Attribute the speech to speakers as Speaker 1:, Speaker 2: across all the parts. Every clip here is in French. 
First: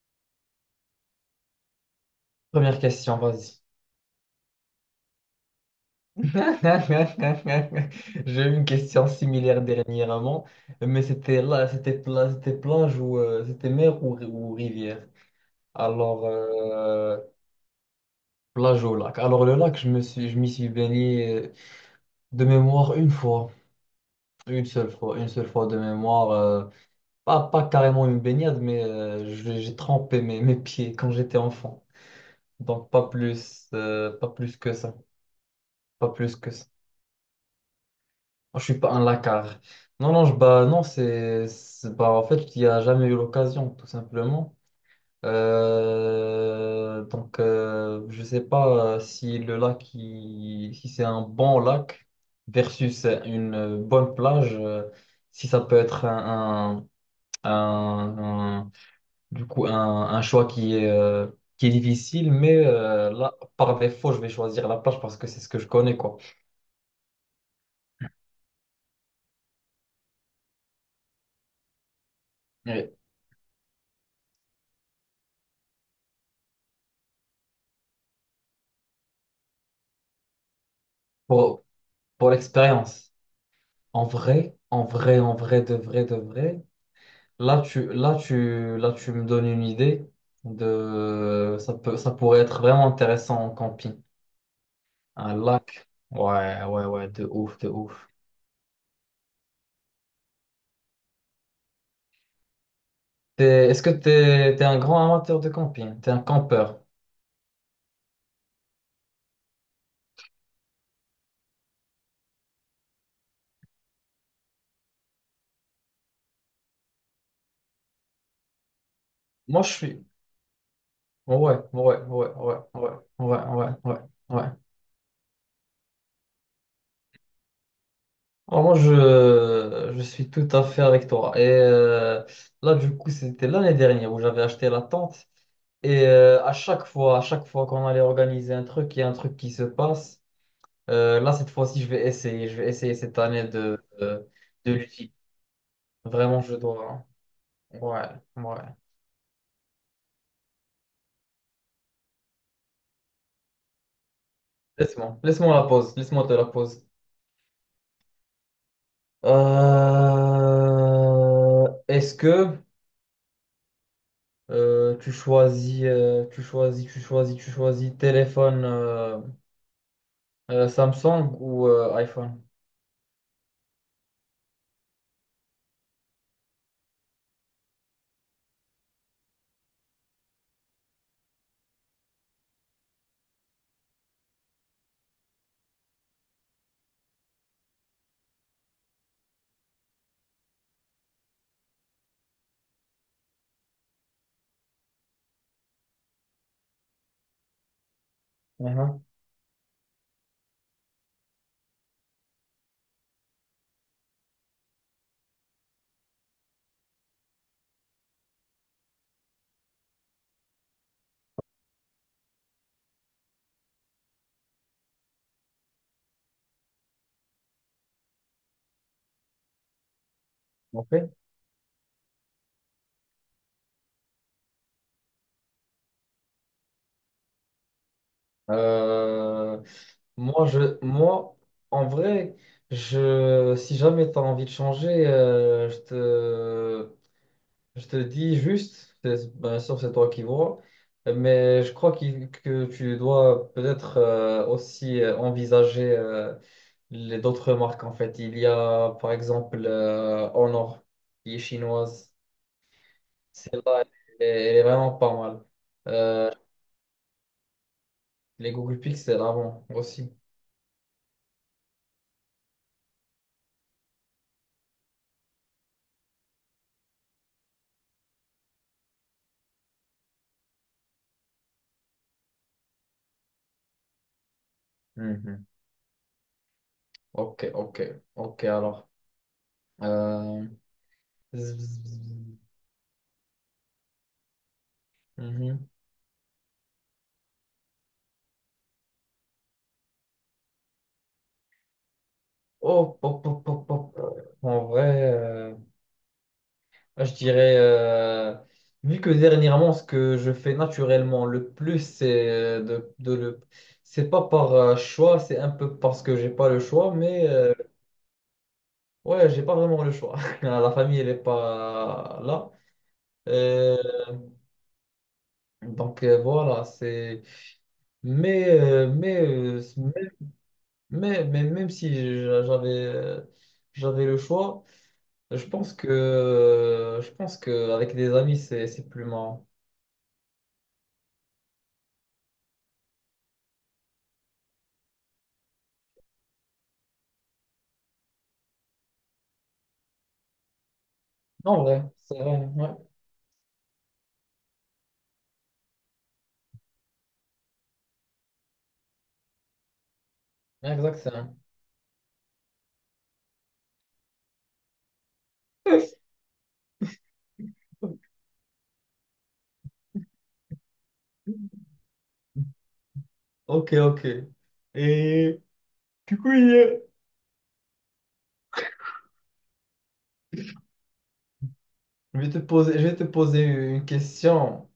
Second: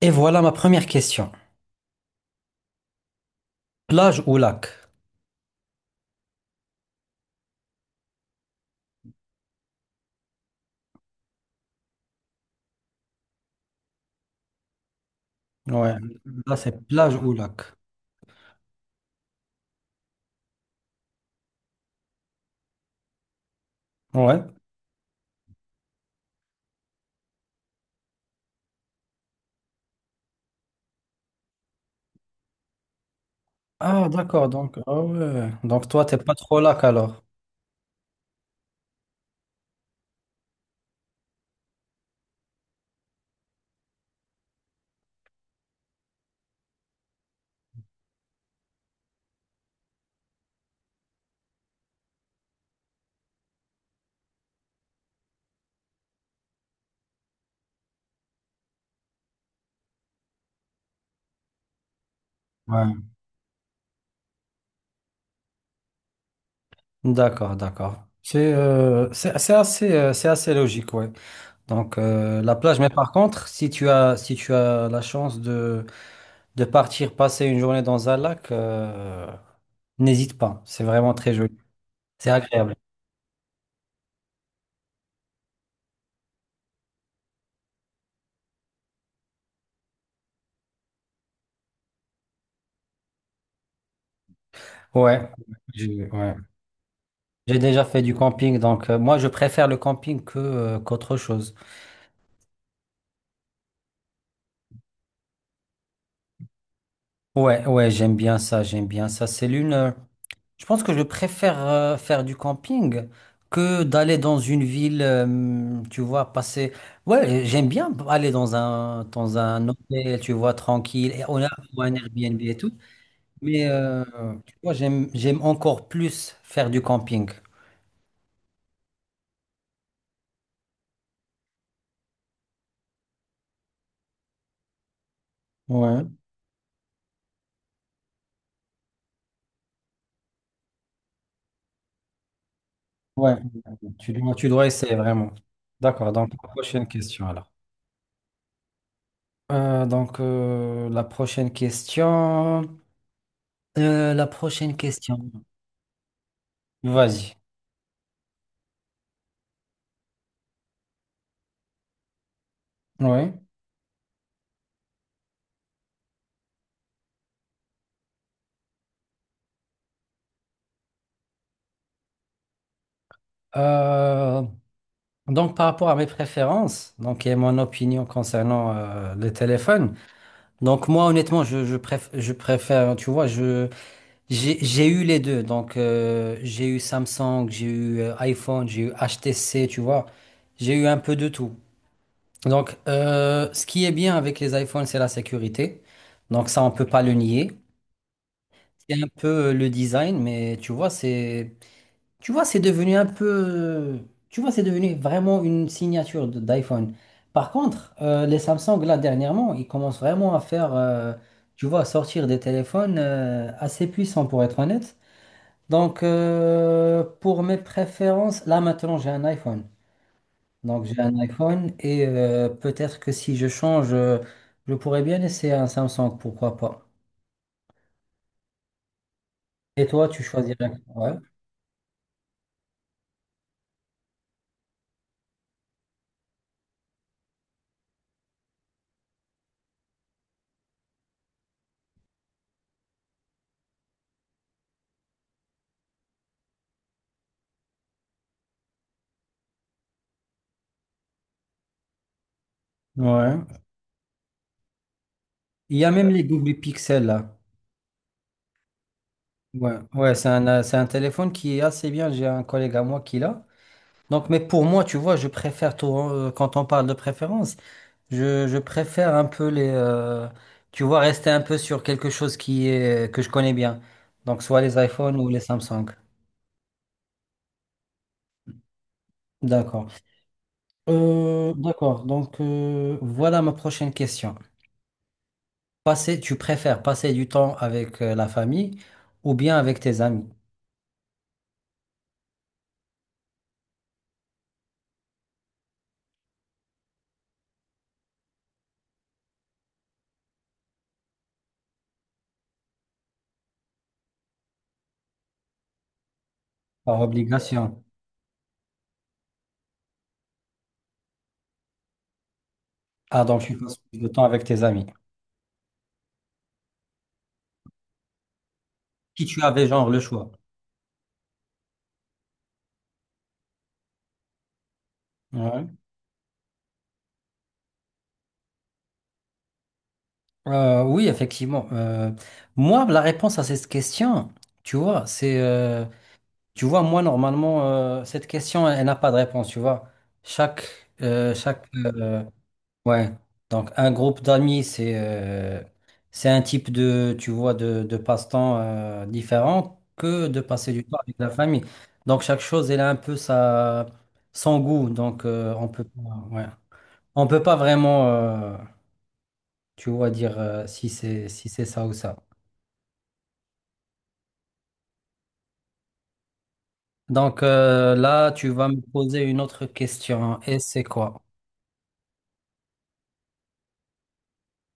Speaker 1: Et voilà ma première question.
Speaker 2: Première question, vas-y.
Speaker 1: Plage ou lac?
Speaker 2: J'ai eu une question similaire dernièrement, mais c'était plage ou c'était mer ou rivière.
Speaker 1: Ouais,
Speaker 2: Alors
Speaker 1: là c'est plage
Speaker 2: euh,
Speaker 1: ou lac.
Speaker 2: plage au lac. Alors le lac, je m'y suis baigné de mémoire une fois,
Speaker 1: Ouais.
Speaker 2: une seule fois de mémoire. Pas carrément une baignade, mais j'ai trempé mes pieds quand j'étais enfant. Donc pas plus,
Speaker 1: Ah d'accord, donc ah ouais. Donc toi
Speaker 2: pas
Speaker 1: t'es pas
Speaker 2: plus que
Speaker 1: trop
Speaker 2: ça.
Speaker 1: lac alors.
Speaker 2: Moi, je suis pas un lacard. Non, non, bah, non, bah, en fait, il n'y a jamais eu l'occasion, tout simplement. Je sais pas si le lac, si c'est un bon lac versus une bonne plage, si ça peut être un- un- un- du coup, un choix qui est difficile, mais
Speaker 1: Ouais.
Speaker 2: là, par défaut, je vais choisir la plage parce que c'est ce que je connais, quoi.
Speaker 1: D'accord, d'accord. C'est assez c'est assez logique, ouais. Donc la plage, mais
Speaker 2: Et
Speaker 1: par contre, si tu as la chance de partir passer une journée dans un lac, n'hésite pas. C'est vraiment très joli.
Speaker 2: Pour, pour
Speaker 1: C'est agréable.
Speaker 2: l'expérience. En vrai, de vrai, de vrai. Là, tu me donnes une idée de. Ça pourrait être vraiment intéressant en camping.
Speaker 1: Ouais.
Speaker 2: Un lac.
Speaker 1: Ouais.
Speaker 2: Ouais, ouais, ouais, de ouf,
Speaker 1: J'ai
Speaker 2: de
Speaker 1: déjà fait
Speaker 2: ouf.
Speaker 1: du camping, donc moi je préfère le camping que qu'autre chose.
Speaker 2: Est-ce que t'es un grand amateur de camping? T'es un campeur?
Speaker 1: Ouais, ouais, j'aime bien ça, j'aime bien ça. C'est l'une. Je pense que je préfère faire du camping que d'aller dans une ville, tu vois, passer. Ouais, j'aime bien aller dans un
Speaker 2: Moi, je suis.
Speaker 1: hôtel, tu vois, tranquille, et
Speaker 2: Ouais,
Speaker 1: on a ou un
Speaker 2: ouais, ouais,
Speaker 1: Airbnb et
Speaker 2: ouais,
Speaker 1: tout.
Speaker 2: ouais, ouais,
Speaker 1: Mais
Speaker 2: ouais, ouais, ouais.
Speaker 1: tu vois, j'aime encore plus faire du camping.
Speaker 2: Alors, moi, je suis tout à fait avec toi. Et là, du coup, c'était l'année dernière où j'avais acheté la tente.
Speaker 1: Ouais,
Speaker 2: Et à chaque fois qu'on allait organiser un truc, il y a un truc qui se passe. Là, cette fois-ci, je vais essayer. Je vais essayer cette
Speaker 1: ouais.
Speaker 2: année
Speaker 1: Tu dois
Speaker 2: de
Speaker 1: essayer
Speaker 2: l'utiliser.
Speaker 1: vraiment. D'accord. Donc
Speaker 2: Vraiment, je
Speaker 1: prochaine
Speaker 2: dois.
Speaker 1: question alors.
Speaker 2: Hein. Ouais, ouais.
Speaker 1: Euh, donc, euh, la prochaine question. La prochaine
Speaker 2: Laisse-moi,
Speaker 1: question.
Speaker 2: laisse-moi la pause. Laisse-moi te la pause.
Speaker 1: Vas-y.
Speaker 2: Est-ce que
Speaker 1: Oui.
Speaker 2: tu choisis téléphone. Samsung ou iPhone?
Speaker 1: Euh, Par rapport à mes préférences, donc, et mon opinion concernant les téléphones. Donc, moi, honnêtement, je préfère, tu vois, j'ai, eu les deux. Donc, j'ai eu Samsung, j'ai eu iPhone, j'ai eu HTC, tu vois. J'ai eu un peu de tout. Donc, ce qui est bien avec les iPhones, c'est la sécurité. Donc, ça, on peut pas le nier.
Speaker 2: Mhm.
Speaker 1: C'est un peu le design, mais tu vois, c'est devenu un peu, tu vois, c'est devenu vraiment une signature d'iPhone. Par contre, les Samsung, là, dernièrement, ils commencent vraiment à faire, tu vois, à sortir des téléphones assez puissants, pour être honnête. Donc, pour mes préférences, là, maintenant, j'ai un iPhone. Donc, j'ai un
Speaker 2: Ok.
Speaker 1: iPhone et peut-être que si je change, je pourrais bien essayer un Samsung, pourquoi pas.
Speaker 2: Euh,
Speaker 1: Et toi, tu choisirais quoi? Ouais.
Speaker 2: moi, en vrai, si jamais tu as envie de changer, je te dis juste, bien sûr, c'est toi qui vois, mais je crois que tu dois peut-être aussi envisager les d'autres marques en fait. Il y a par exemple Honor qui est chinoise.
Speaker 1: Ouais.
Speaker 2: Celle-là, elle est vraiment pas mal.
Speaker 1: Il y a même les
Speaker 2: Euh,
Speaker 1: double pixels là.
Speaker 2: Les Google Pixel avant
Speaker 1: Ouais,
Speaker 2: aussi.
Speaker 1: ouais, c'est un téléphone qui est assez bien. J'ai un collègue à moi qui l'a. Donc, mais pour moi, tu vois, je préfère tout, quand on parle de préférence, je préfère un peu les, tu vois, rester un peu sur quelque chose qui est, que je connais bien. Donc, soit les iPhones ou les
Speaker 2: Mhm.
Speaker 1: Samsung.
Speaker 2: Ok, ok, ok, alors.
Speaker 1: D'accord.
Speaker 2: Euh, zzz, zzz,
Speaker 1: D'accord.
Speaker 2: zzz.
Speaker 1: Donc, voilà ma prochaine question.
Speaker 2: Mhm.
Speaker 1: Passer, tu préfères passer du temps avec la famille ou bien avec tes amis?
Speaker 2: Oh, pop, pop, pop, pop. En vrai, je dirais, vu que dernièrement, ce que je fais naturellement le plus, c'est de le. C'est pas par choix, c'est un peu parce que j'ai pas le choix,
Speaker 1: Par
Speaker 2: mais
Speaker 1: obligation.
Speaker 2: ouais, j'ai pas vraiment le choix. La famille, elle est pas là.
Speaker 1: Ah, donc tu passes
Speaker 2: Euh,
Speaker 1: plus de temps avec tes amis.
Speaker 2: voilà, c'est. Mais, euh, mais,
Speaker 1: Si tu
Speaker 2: euh,
Speaker 1: avais genre le choix.
Speaker 2: Mais même si j'a- j'avais le choix,
Speaker 1: Ouais.
Speaker 2: je pense que avec des amis c'est plus marrant.
Speaker 1: Oui, effectivement. Moi, la réponse à cette question, tu vois, c'est, tu vois, moi, normalement, cette question, elle n'a pas de réponse, tu vois. Chaque, euh,
Speaker 2: En
Speaker 1: chaque,
Speaker 2: vrai, c'est
Speaker 1: euh,
Speaker 2: vrai, ouais.
Speaker 1: ouais. Donc, un groupe d'amis, c'est un type de, tu vois, de passe-temps, différent que de
Speaker 2: Ouais,
Speaker 1: passer du temps
Speaker 2: exact, c'est
Speaker 1: avec
Speaker 2: vrai.
Speaker 1: la famille. Donc, chaque chose, elle a un peu sa, son goût. Donc, on peut, ouais. On peut pas vraiment, tu vois, dire si c'est ça ou ça.
Speaker 2: Ok, ok. Et du coup,
Speaker 1: Donc là, tu vas me poser une autre question. Et c'est quoi?
Speaker 2: je vais te poser, je vais te poser une question.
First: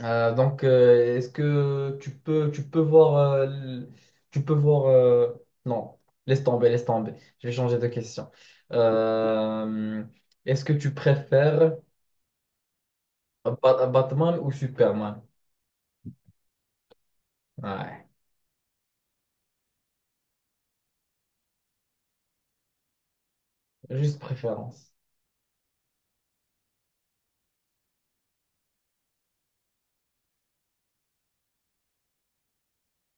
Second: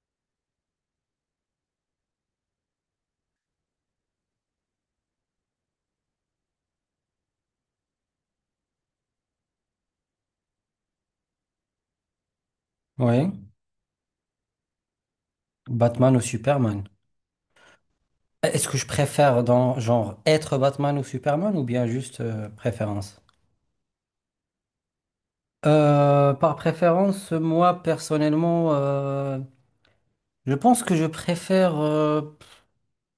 Speaker 2: Est-ce que tu peux voir, l- tu peux voir, non, laisse tomber, laisse tomber. Je vais changer de question. Euh, est-ce que tu préfères
Speaker 1: Oui,
Speaker 2: Batman ou Superman?
Speaker 1: Batman ou Superman?
Speaker 2: Ouais,
Speaker 1: Est-ce que je préfère dans genre être Batman ou Superman ou bien juste préférence?
Speaker 2: juste préférence.
Speaker 1: Par préférence, moi personnellement, je pense que je préfère, euh,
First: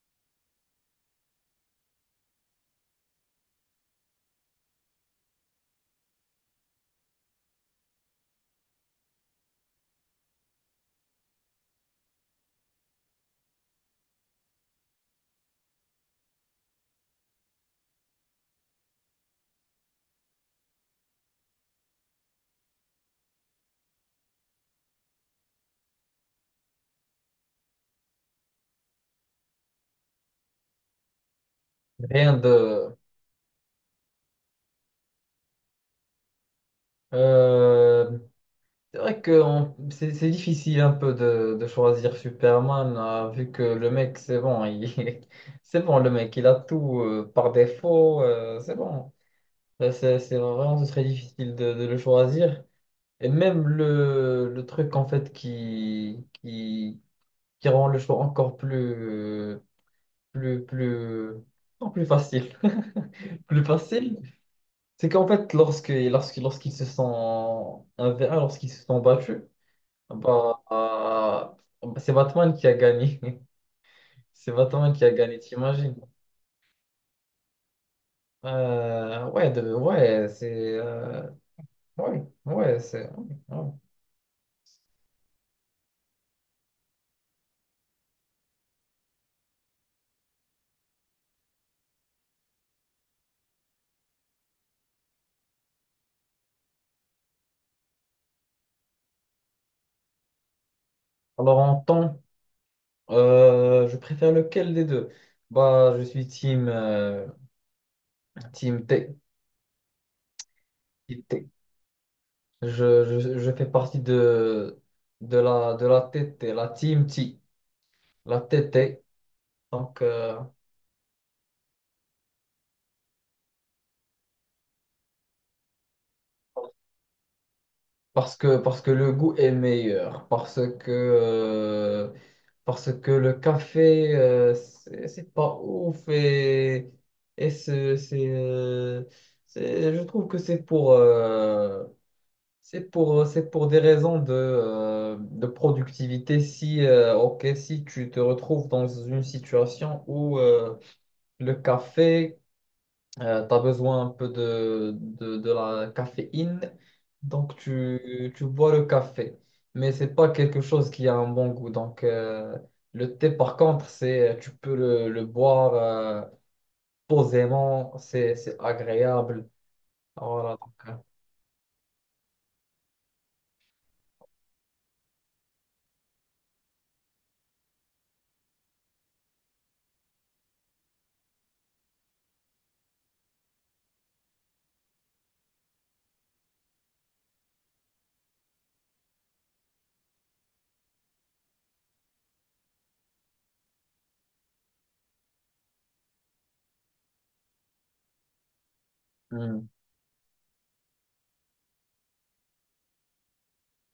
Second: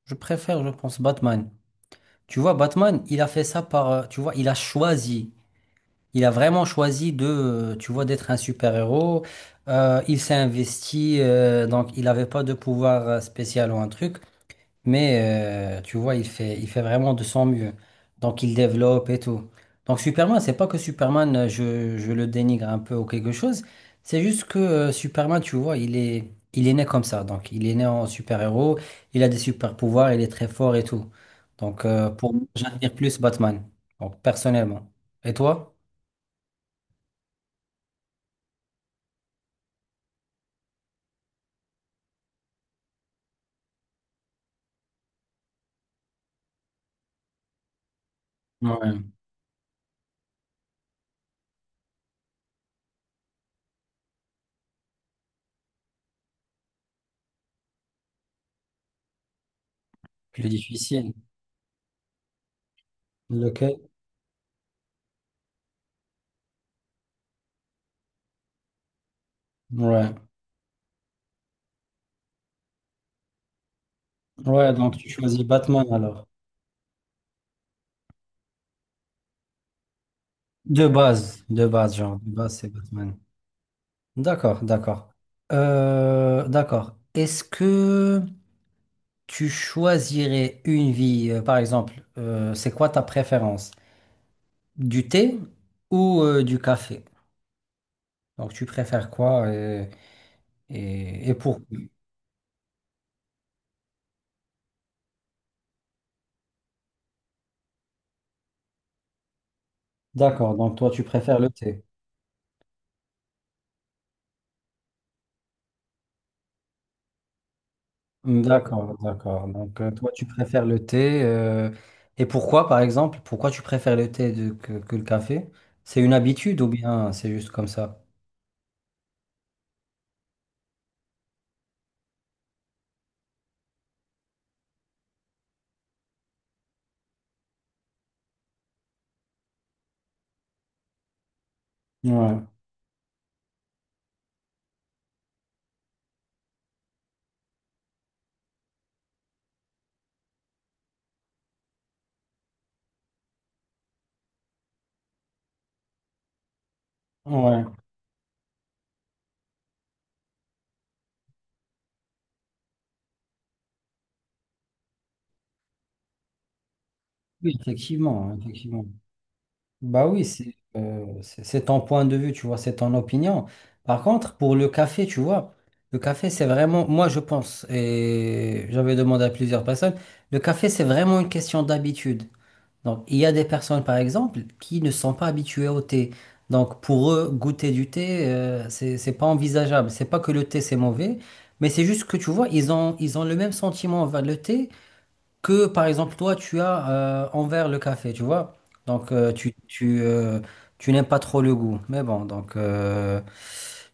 Speaker 1: je préfère, je pense Batman. Tu vois, Batman, il a fait ça par, tu vois, il a choisi. Il a vraiment choisi de, tu vois, d'être un super-héros. Il s'est investi, donc il n'avait pas de pouvoir spécial ou un truc, mais tu vois, il fait vraiment de son mieux. Donc il développe et tout. Donc Superman, c'est pas que Superman, je le dénigre un peu ou quelque chose. C'est juste que Superman, tu vois, il est né comme ça. Donc il est né en super-héros, il a des super-pouvoirs, il est très fort et tout. Donc pour
Speaker 2: Rien
Speaker 1: moi, j'admire
Speaker 2: de.
Speaker 1: plus Batman, donc personnellement. Et toi?
Speaker 2: Euh, c'est vrai que c'est difficile un peu de choisir Superman, vu que le mec, c'est bon, il... c'est bon, le mec, il a tout par défaut, c'est
Speaker 1: Ouais.
Speaker 2: bon. C'est vraiment ce serait difficile de le choisir. Et même le truc, en fait, qui rend le choix encore plus.
Speaker 1: Plus
Speaker 2: Plus,
Speaker 1: difficile.
Speaker 2: plus, non, plus facile. Plus
Speaker 1: Lequel?
Speaker 2: facile, c'est qu'en fait, lorsqu'ils se sont 1v1, lorsqu'ils se sont battus,
Speaker 1: Ouais.
Speaker 2: bah, c'est Batman qui a gagné. C'est
Speaker 1: Ouais,
Speaker 2: Batman
Speaker 1: donc
Speaker 2: qui
Speaker 1: tu
Speaker 2: a gagné,
Speaker 1: choisis Batman
Speaker 2: t'imagines?
Speaker 1: alors.
Speaker 2: Ouais, c'est.
Speaker 1: De base, genre, de base, c'est
Speaker 2: Ouais, c'est.
Speaker 1: Batman.
Speaker 2: Ouais, ouais.
Speaker 1: D'accord, d'accord. D'accord. Est-ce que tu choisirais une vie, par exemple, c'est quoi ta préférence? Du thé ou du café? Donc, tu préfères quoi et, et
Speaker 2: Alors,
Speaker 1: pourquoi?
Speaker 2: en temps, je préfère lequel des deux? Bah, je suis team
Speaker 1: D'accord, donc toi, tu préfères
Speaker 2: T-
Speaker 1: le thé.
Speaker 2: Je fais partie de la TT, la Team T, la
Speaker 1: Mmh, d'accord,
Speaker 2: TT.
Speaker 1: d'accord. Donc,
Speaker 2: Donc,
Speaker 1: toi, tu
Speaker 2: euh,
Speaker 1: préfères le thé. Et pourquoi, par exemple, pourquoi tu préfères le thé que, le café? C'est une habitude ou bien c'est juste comme ça?
Speaker 2: parce que le goût est meilleur, parce que le café, c'est pas ouf et, et c'est, c'est, euh, je trouve que c'est pour,
Speaker 1: Ouais,
Speaker 2: c'est pour des raisons de productivité. Si, ok, si tu te retrouves dans une situation où, Le café, tu as besoin un peu de la caféine, donc
Speaker 1: ouais.
Speaker 2: tu bois le café, mais c'est pas quelque chose qui a un bon goût. Le thé, par contre, c'est tu peux le boire
Speaker 1: Oui,
Speaker 2: posément,
Speaker 1: effectivement,
Speaker 2: c'est
Speaker 1: effectivement.
Speaker 2: agréable.
Speaker 1: Bah oui,
Speaker 2: Voilà, donc,
Speaker 1: c'est ton point de vue, tu vois, c'est ton opinion. Par contre, pour le café, tu vois, le café, c'est vraiment, moi, je pense, et j'avais demandé à plusieurs personnes, le café, c'est vraiment une question d'habitude. Donc, il y a des personnes, par exemple, qui ne sont pas habituées au thé. Donc, pour eux, goûter du thé, c'est pas envisageable. C'est pas que le thé, c'est mauvais, mais c'est juste que, tu vois, ils ont le même sentiment envers le thé que, par exemple, toi, tu as envers le café, tu vois. Donc,
Speaker 2: euh, hmm,
Speaker 1: tu n'aimes pas trop le goût. Mais bon, donc,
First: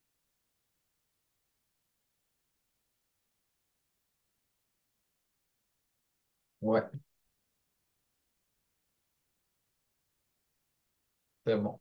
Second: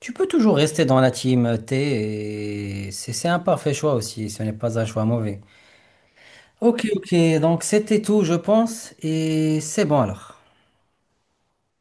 Speaker 1: tu peux toujours rester dans la team thé et c'est un parfait choix aussi. Ce n'est pas un choix mauvais.
Speaker 2: ouais,
Speaker 1: Ok, ok, donc c'était tout, je pense, et c'est bon alors.
Speaker 2: c'est bon.